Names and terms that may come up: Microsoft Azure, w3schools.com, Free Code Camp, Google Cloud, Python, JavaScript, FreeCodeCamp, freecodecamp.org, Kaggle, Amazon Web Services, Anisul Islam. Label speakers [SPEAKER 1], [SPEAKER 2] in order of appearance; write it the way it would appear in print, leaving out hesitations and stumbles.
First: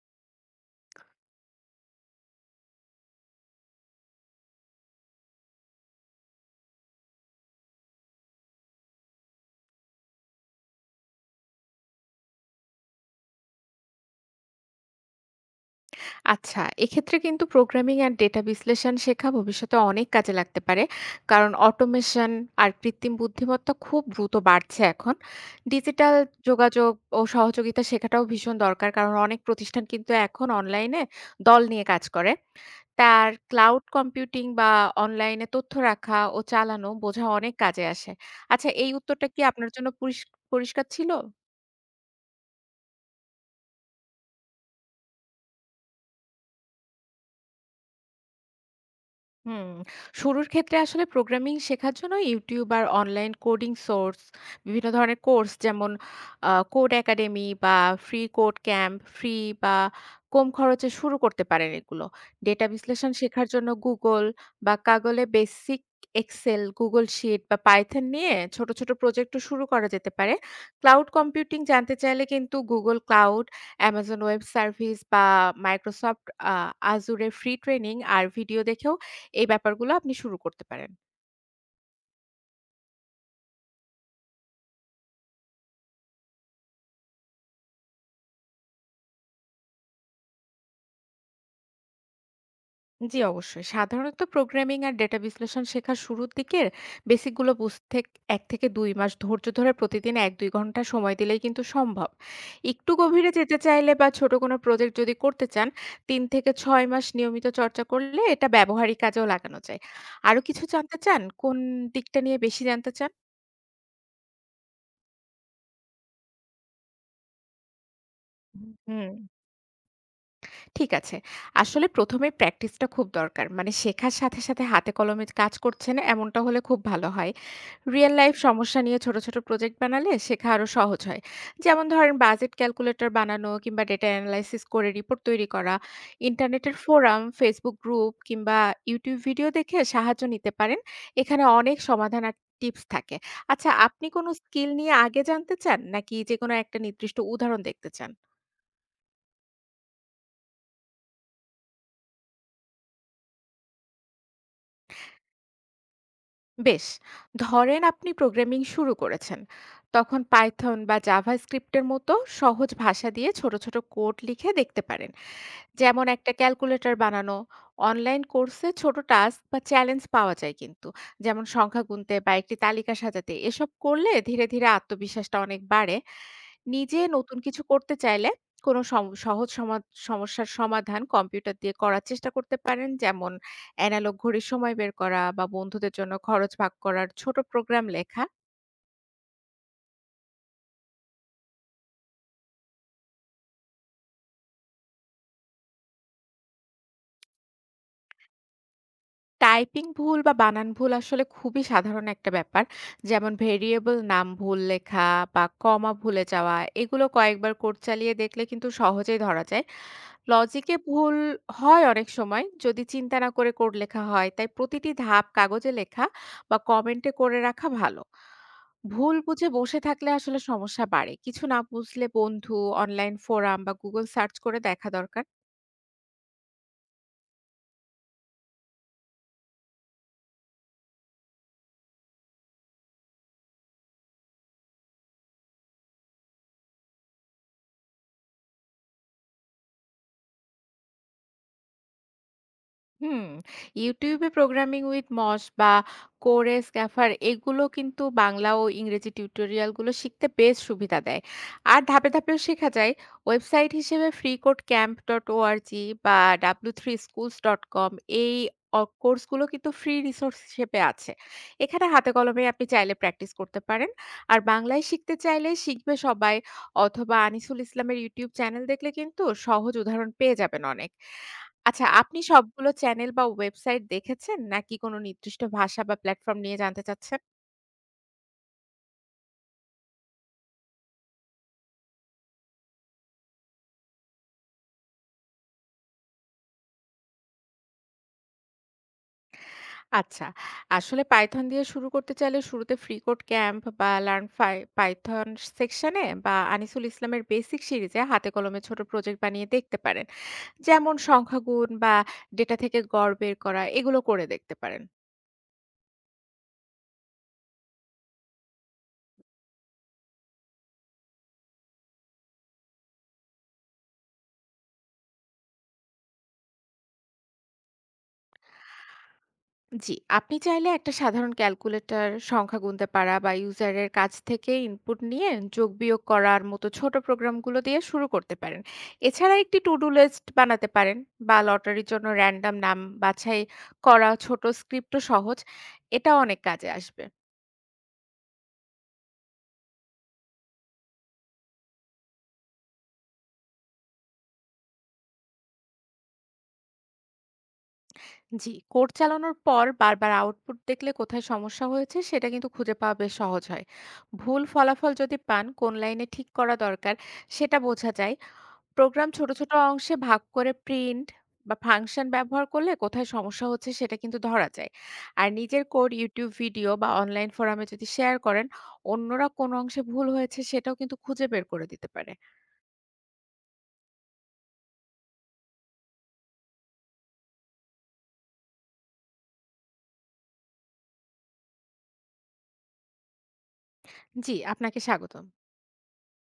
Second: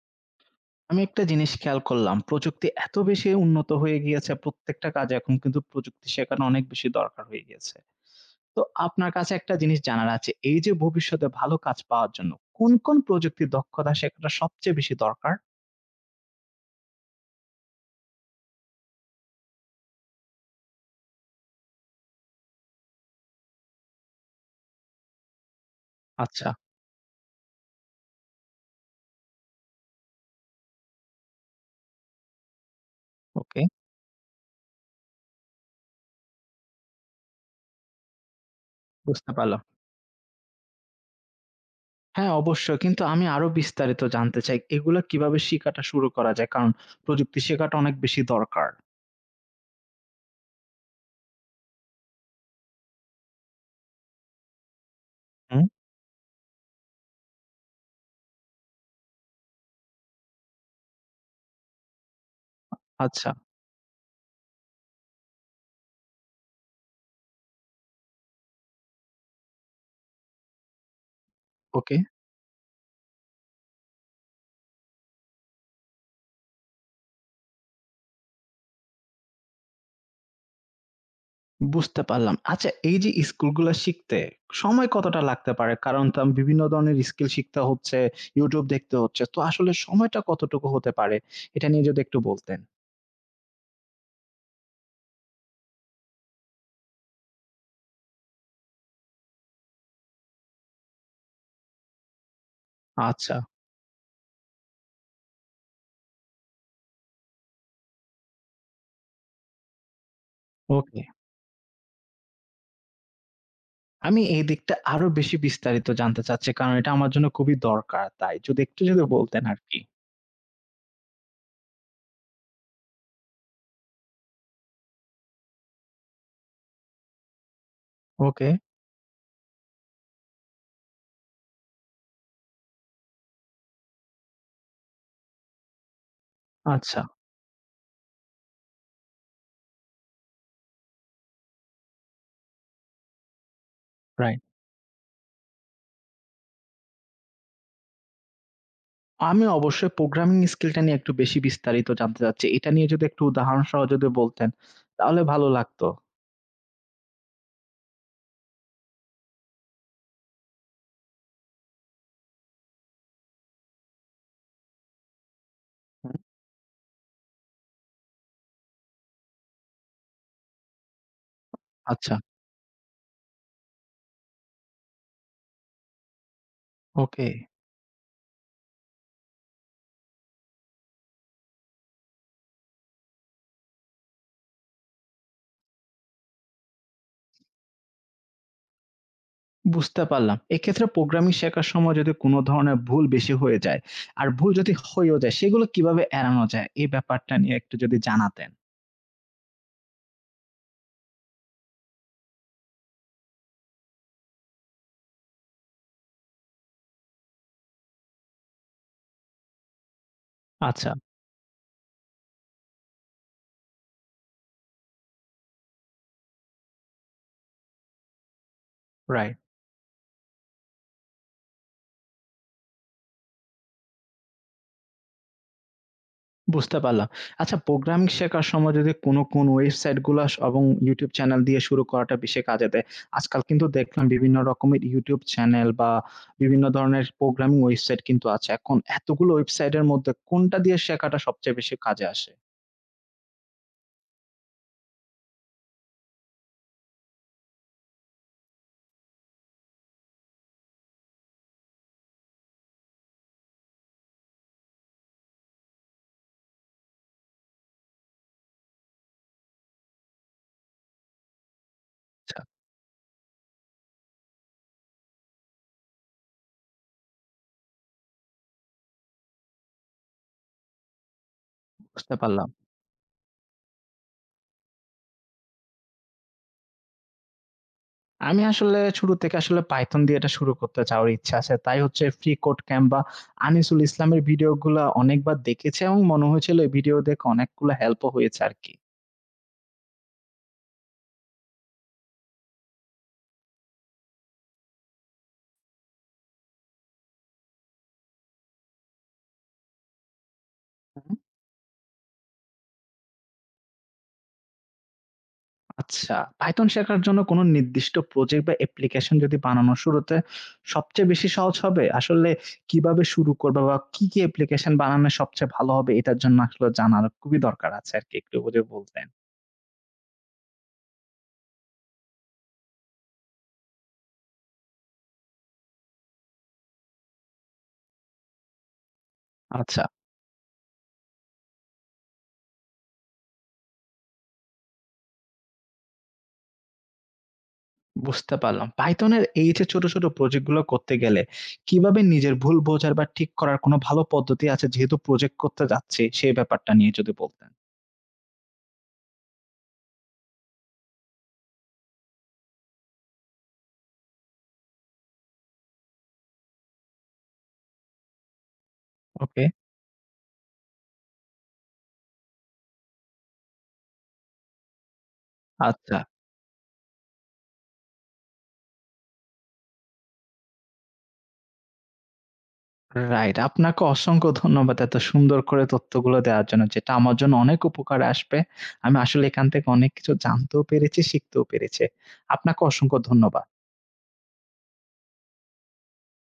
[SPEAKER 1] আমি একটা জিনিস খেয়াল করলাম, প্রযুক্তি এত বেশি উন্নত হয়ে গিয়েছে, প্রত্যেকটা কাজে এখন কিন্তু প্রযুক্তি শেখানো অনেক বেশি দরকার হয়ে গিয়েছে। তো আপনার কাছে একটা জিনিস জানার আছে, এই যে ভবিষ্যতে ভালো কাজ পাওয়ার জন্য কোন, কোন প্রযুক্তির দক্ষতা শেখাটা সবচেয়ে বেশি দরকার?
[SPEAKER 2] আচ্ছা, এক্ষেত্রে কিন্তু প্রোগ্রামিং আর ডেটা বিশ্লেষণ শেখা ভবিষ্যতে অনেক কাজে লাগতে পারে। কারণ অটোমেশন আর কৃত্রিম বুদ্ধিমত্তা খুব দ্রুত বাড়ছে এখন। ডিজিটাল
[SPEAKER 1] আচ্ছা,
[SPEAKER 2] যোগাযোগ ও সহযোগিতা শেখাটাও ভীষণ দরকার। কারণ অনেক প্রতিষ্ঠান কিন্তু এখন অনলাইনে দল নিয়ে কাজ করে। তার
[SPEAKER 1] ওকে,
[SPEAKER 2] ক্লাউড কম্পিউটিং বা অনলাইনে তথ্য রাখা ও চালানো বোঝা অনেক কাজে আসে। আচ্ছা, এই উত্তরটা
[SPEAKER 1] বুঝতে
[SPEAKER 2] কি
[SPEAKER 1] পারলাম।
[SPEAKER 2] আপনার জন্য পরিষ্কার ছিল?
[SPEAKER 1] হ্যাঁ, অবশ্যই। কিন্তু আমি আরো বিস্তারিত জানতে চাই, এগুলা কিভাবে শিখাটা শুরু করা যায়? কারণ প্রযুক্তি শেখাটা অনেক বেশি দরকার।
[SPEAKER 2] হুম, শুরুর ক্ষেত্রে আসলে প্রোগ্রামিং শেখার জন্য ইউটিউব আর অনলাইন কোডিং সোর্স, বিভিন্ন ধরনের কোর্স
[SPEAKER 1] হুম,
[SPEAKER 2] যেমন কোড একাডেমি বা ফ্রি কোড ক্যাম্প, ফ্রি বা কম খরচে শুরু করতে পারেন এগুলো। ডেটা বিশ্লেষণ
[SPEAKER 1] আচ্ছা,
[SPEAKER 2] শেখার জন্য Google বা কাগলে বেসিক এক্সেল, Google শিট বা পাইথন নিয়ে ছোট, ছোট প্রজেক্টও শুরু করা যেতে পারে। ক্লাউড কম্পিউটিং জানতে
[SPEAKER 1] ওকে।
[SPEAKER 2] চাইলে কিন্তু Google Cloud, Amazon web service বা Microsoft আ Azure এর ফ্রি ট্রেনিং আর ভিডিও দেখেও এই ব্যাপারগুলো আপনি শুরু করতে পারেন।
[SPEAKER 1] বুঝতে পারলাম। আচ্ছা এই যে স্কিলগুলা শিখতে সময় কতটা লাগতে পারে? কারণ তো বিভিন্ন ধরনের স্কিল শিখতে হচ্ছে, YouTube দেখতে হচ্ছে। তো আসলে সময়টা কতটুকু হতে পারে? এটা নিয়ে যদি একটু বলতেন।
[SPEAKER 2] জি, অবশ্যই। সাধারণত প্রোগ্রামিং আর ডেটা বিশ্লেষণ শেখার শুরুর দিকের বেসিকগুলো বুঝতে ১ থেকে ২ মাস ধৈর্য ধরে প্রতিদিন ১-২ ঘন্টা সময় দিলেই কিন্তু সম্ভব। একটু গভীরে
[SPEAKER 1] আচ্ছা,
[SPEAKER 2] যেতে চাইলে বা ছোট কোনো প্রজেক্ট যদি করতে চান, ৩ থেকে ৬ মাস নিয়মিত চর্চা করলে এটা ব্যবহারিক কাজেও লাগানো যায়। আরো কিছু জানতে
[SPEAKER 1] ওকে।
[SPEAKER 2] চান? কোন দিকটা নিয়ে বেশি জানতে চান?
[SPEAKER 1] আমি এই দিকটা আরো বেশি বিস্তারিত জানতে চাচ্ছি কারণ এটা আমার জন্য খুবই দরকার। তাই যদি একটু
[SPEAKER 2] হুম,
[SPEAKER 1] বলতেন আরকি।
[SPEAKER 2] ঠিক আছে। আসলে প্রথমে এ প্র্যাকটিসটা খুব দরকার। মানে শেখার সাথে, সাথে হাতে কলমে কাজ করছেন এমনটা হলে খুব ভালো হয়। রিয়েল লাইফ
[SPEAKER 1] ওকে,
[SPEAKER 2] সমস্যা নিয়ে ছোট, ছোট প্রজেক্ট বানালে শেখা আরো সহজ হয়। যেমন ধরেন বাজেট ক্যালকুলেটর বানানো কিংবা ডেটা অ্যানালাইসিস করে রিপোর্ট তৈরি করা। ইন্টারনেটের
[SPEAKER 1] আচ্ছা,
[SPEAKER 2] ফোরাম, Facebook গ্রুপ কিংবা YouTube ভিডিও দেখে সাহায্য নিতে পারেন। এখানে অনেক সমাধান আর টিপস থাকে। আচ্ছা, আপনি কোনো
[SPEAKER 1] রাইট।
[SPEAKER 2] স্কিল নিয়ে আগে জানতে চান নাকি যেকোনো একটা নির্দিষ্ট উদাহরণ দেখতে চান?
[SPEAKER 1] আমি অবশ্যই প্রোগ্রামিং স্কিলটা নিয়ে একটু বেশি বিস্তারিত জানতে চাচ্ছি। এটা নিয়ে যদি একটু উদাহরণ সহ বলতেন তাহলে ভালো লাগতো।
[SPEAKER 2] বেশ, ধরেন আপনি প্রোগ্রামিং শুরু করেছেন। তখন পাইথন বা জাভাস্ক্রিপ্ট এর মতো সহজ ভাষা দিয়ে ছোট, ছোট কোড লিখে দেখতে পারেন। যেমন
[SPEAKER 1] হুম,
[SPEAKER 2] একটা ক্যালকুলেটর বানানো, অনলাইন কোর্সে ছোট টাস্ক বা চ্যালেঞ্জ পাওয়া যায় কিন্তু। যেমন সংখ্যা
[SPEAKER 1] আচ্ছা,
[SPEAKER 2] গুনতে বা একটি তালিকা সাজাতে। এসব করলে ধীরে, ধীরে আত্মবিশ্বাসটা অনেক বাড়ে। নিজে
[SPEAKER 1] ওকে।
[SPEAKER 2] নতুন কিছু করতে চাইলে কোনো সম সহজ সমা সমস্যার সমাধান কম্পিউটার দিয়ে করার চেষ্টা করতে পারেন। যেমন এনালগ ঘড়ির সময় বের করা বা বন্ধুদের জন্য খরচ ভাগ করার ছোট প্রোগ্রাম লেখা।
[SPEAKER 1] বুঝতে পারলাম। এক্ষেত্রে প্রোগ্রামিং শেখার সময় যদি কোনো ধরনের ভুল বেশি হয়ে যায়, আর ভুল যদি হয়েও যায় সেগুলো কিভাবে এড়ানো যায়? এই ব্যাপারটা নিয়ে একটু যদি জানাতেন।
[SPEAKER 2] টাইপিং ভুল বা বানান ভুল আসলে খুবই সাধারণ একটা ব্যাপার। যেমন ভেরিয়েবল নাম ভুল লেখা বা কমা ভুলে যাওয়া এগুলো কয়েকবার কোড চালিয়ে দেখলে কিন্তু সহজেই ধরা যায়। লজিকে
[SPEAKER 1] আচ্ছা,
[SPEAKER 2] ভুল হয় অনেক সময় যদি চিন্তা না করে কোড লেখা হয়। তাই প্রতিটি ধাপ কাগজে লেখা বা কমেন্টে করে রাখা ভালো। ভুল
[SPEAKER 1] রাইট।
[SPEAKER 2] বুঝে বসে থাকলে আসলে সমস্যা বাড়ে। কিছু না বুঝলে বন্ধু, অনলাইন ফোরাম বা Google সার্চ করে দেখা দরকার।
[SPEAKER 1] বুঝতে পারলাম। আচ্ছা প্রোগ্রামিং শেখার সময় যদি কোনো, কোনো ওয়েবসাইট গুলা এবং YouTube চ্যানেল দিয়ে শুরু করাটা বেশি কাজে দেয়। আজকাল কিন্তু দেখলাম বিভিন্ন রকমের YouTube চ্যানেল বা বিভিন্ন ধরনের প্রোগ্রামিং ওয়েবসাইট কিন্তু আছে। এখন এতগুলো ওয়েবসাইটের মধ্যে কোনটা দিয়ে শেখাটা সবচেয়ে বেশি কাজে আসে?
[SPEAKER 2] হুম, YouTube A 'Programming with Moz' বা 'Core Scaffold' এগুলো কিন্তু বাংলা ও ইংরেজি টিউটোরিয়ালগুলো শিখতে বেশ সুবিধা দেয়। আর ধাপে ধাপেও শেখা যায়। ওয়েবসাইট হিসেবে 'freecodecamp.org' বা 'w3schools.com' এই কোর্সগুলো কিন্তু ফ্রি রিসোর্স হিসেবে আছে। এখানে হাতে
[SPEAKER 1] আচ্ছা,
[SPEAKER 2] কলমে আপনি চাইলে প্র্যাকটিস করতে পারেন। আর বাংলায় শিখতে চাইলে 'শিখবে সবাই' অথবা আনিসুল ইসলামের YouTube চ্যানেল দেখলে কিন্তু সহজ উদাহরণ পেয়ে যাবেন অনেক। আচ্ছা,
[SPEAKER 1] বুঝতে
[SPEAKER 2] আপনি
[SPEAKER 1] পারলাম।
[SPEAKER 2] সবগুলো চ্যানেল বা ওয়েবসাইট দেখেছেন? নাকি কোনো নির্দিষ্ট ভাষা বা প্ল্যাটফর্ম নিয়ে জানতে চাচ্ছেন?
[SPEAKER 1] আমি আসলে শুরু থেকে আসলে Python দিয়ে এটা শুরু করতে চাওয়ার ইচ্ছা আছে। তাই হচ্ছে ফ্রি কোড ক্যাম্প বা আনিসুল ইসলামের ভিডিওগুলা অনেকবার দেখেছি এবং মনে হয়েছিল এই ভিডিও দেখে অনেকগুলা হেল্পও হয়েছে আরকি।
[SPEAKER 2] আচ্ছা, আসলে পাইথন দিয়ে শুরু করতে চাইলে শুরুতে FreeCodeCamp বা লার্ন ফাই পাইথন সেকশনে বা আনিসুল ইসলামের বেসিক সিরিজে হাতে কলমে ছোট প্রজেক্ট বানিয়ে দেখতে পারেন। যেমন
[SPEAKER 1] হুম।
[SPEAKER 2] সংখ্যাগুণ বা ডেটা থেকে গড় বের করা এগুলো করে দেখতে পারেন।
[SPEAKER 1] আচ্ছা, Python শেখার জন্য কোনো নির্দিষ্ট প্রজেক্ট বা অ্যাপ্লিকেশন যদি বানানোর শুরুতে সবচেয়ে বেশি সহজ হবে? আসলে কিভাবে শুরু করবা বা কি, কি অ্যাপ্লিকেশন বানানো সবচেয়ে ভালো হবে এটার জন্য আসলে জানার খুবই দরকার আছে আরকি। একটু যদি বলতেন।
[SPEAKER 2] জি, আপনি চাইলে একটা সাধারণ ক্যালকুলেটর, সংখ্যা গুনতে পারা বা ইউজারের কাছ থেকে ইনপুট নিয়ে যোগ-বিয়োগ করার মতো ছোট প্রোগ্রামগুলো দিয়ে শুরু করতে পারেন। এছাড়া একটি টু
[SPEAKER 1] আচ্ছা।
[SPEAKER 2] ডু লিস্ট বানাতে পারেন বা লটারির জন্য র‍্যান্ডম নাম বাছাই করা ছোট স্ক্রিপ্টও সহজ। এটা অনেক কাজে আসবে।
[SPEAKER 1] বুঝতে পারলাম। পাইথনের এই যে ছোট, ছোট প্রজেক্ট গুলো করতে গেলে কিভাবে নিজের ভুল বোঝার বা ঠিক করার কোনো ভালো পদ্ধতি আছে যেহেতু প্রজেক্ট করতে যাচ্ছি সেই ব্যাপারটা নিয়ে যদি বলতেন?
[SPEAKER 2] জি, কোড চালানোর পর বারবার আউটপুট দেখলে কোথায় সমস্যা হয়েছে সেটা কিন্তু খুঁজে পাওয়া বেশ সহজ হয়। ভুল ফলাফল যদি পান, কোন লাইনে ঠিক করা দরকার সেটা বোঝা যায় প্রোগ্রাম ছোট,
[SPEAKER 1] ওকে,
[SPEAKER 2] ছোট অংশে ভাগ করে প্রিন্ট বা ফাংশন ব্যবহার করলে কোথায় সমস্যা হচ্ছে সেটা কিন্তু ধরা যায়। আর নিজের কোড
[SPEAKER 1] আচ্ছা।
[SPEAKER 2] YouTube ভিডিও বা অনলাইন ফোরামে যদি শেয়ার করেন, অন্যরা কোন অংশে ভুল হয়েছে সেটাও কিন্তু খুঁজে বের করে দিতে পারে।
[SPEAKER 1] রাইট। আপনাকে অসংখ্য ধন্যবাদ এত সুন্দর করে তথ্যগুলো দেওয়ার জন্য। যেটা আমার জন্য অনেক উপকারে আসবে। আমি আসলে এখান থেকে অনেক কিছু জানতেও পেরেছি, শিখতেও পেরেছি। আপনাকে অসংখ্য ধন্যবাদ।
[SPEAKER 2] জি, আপনাকে স্বাগতম।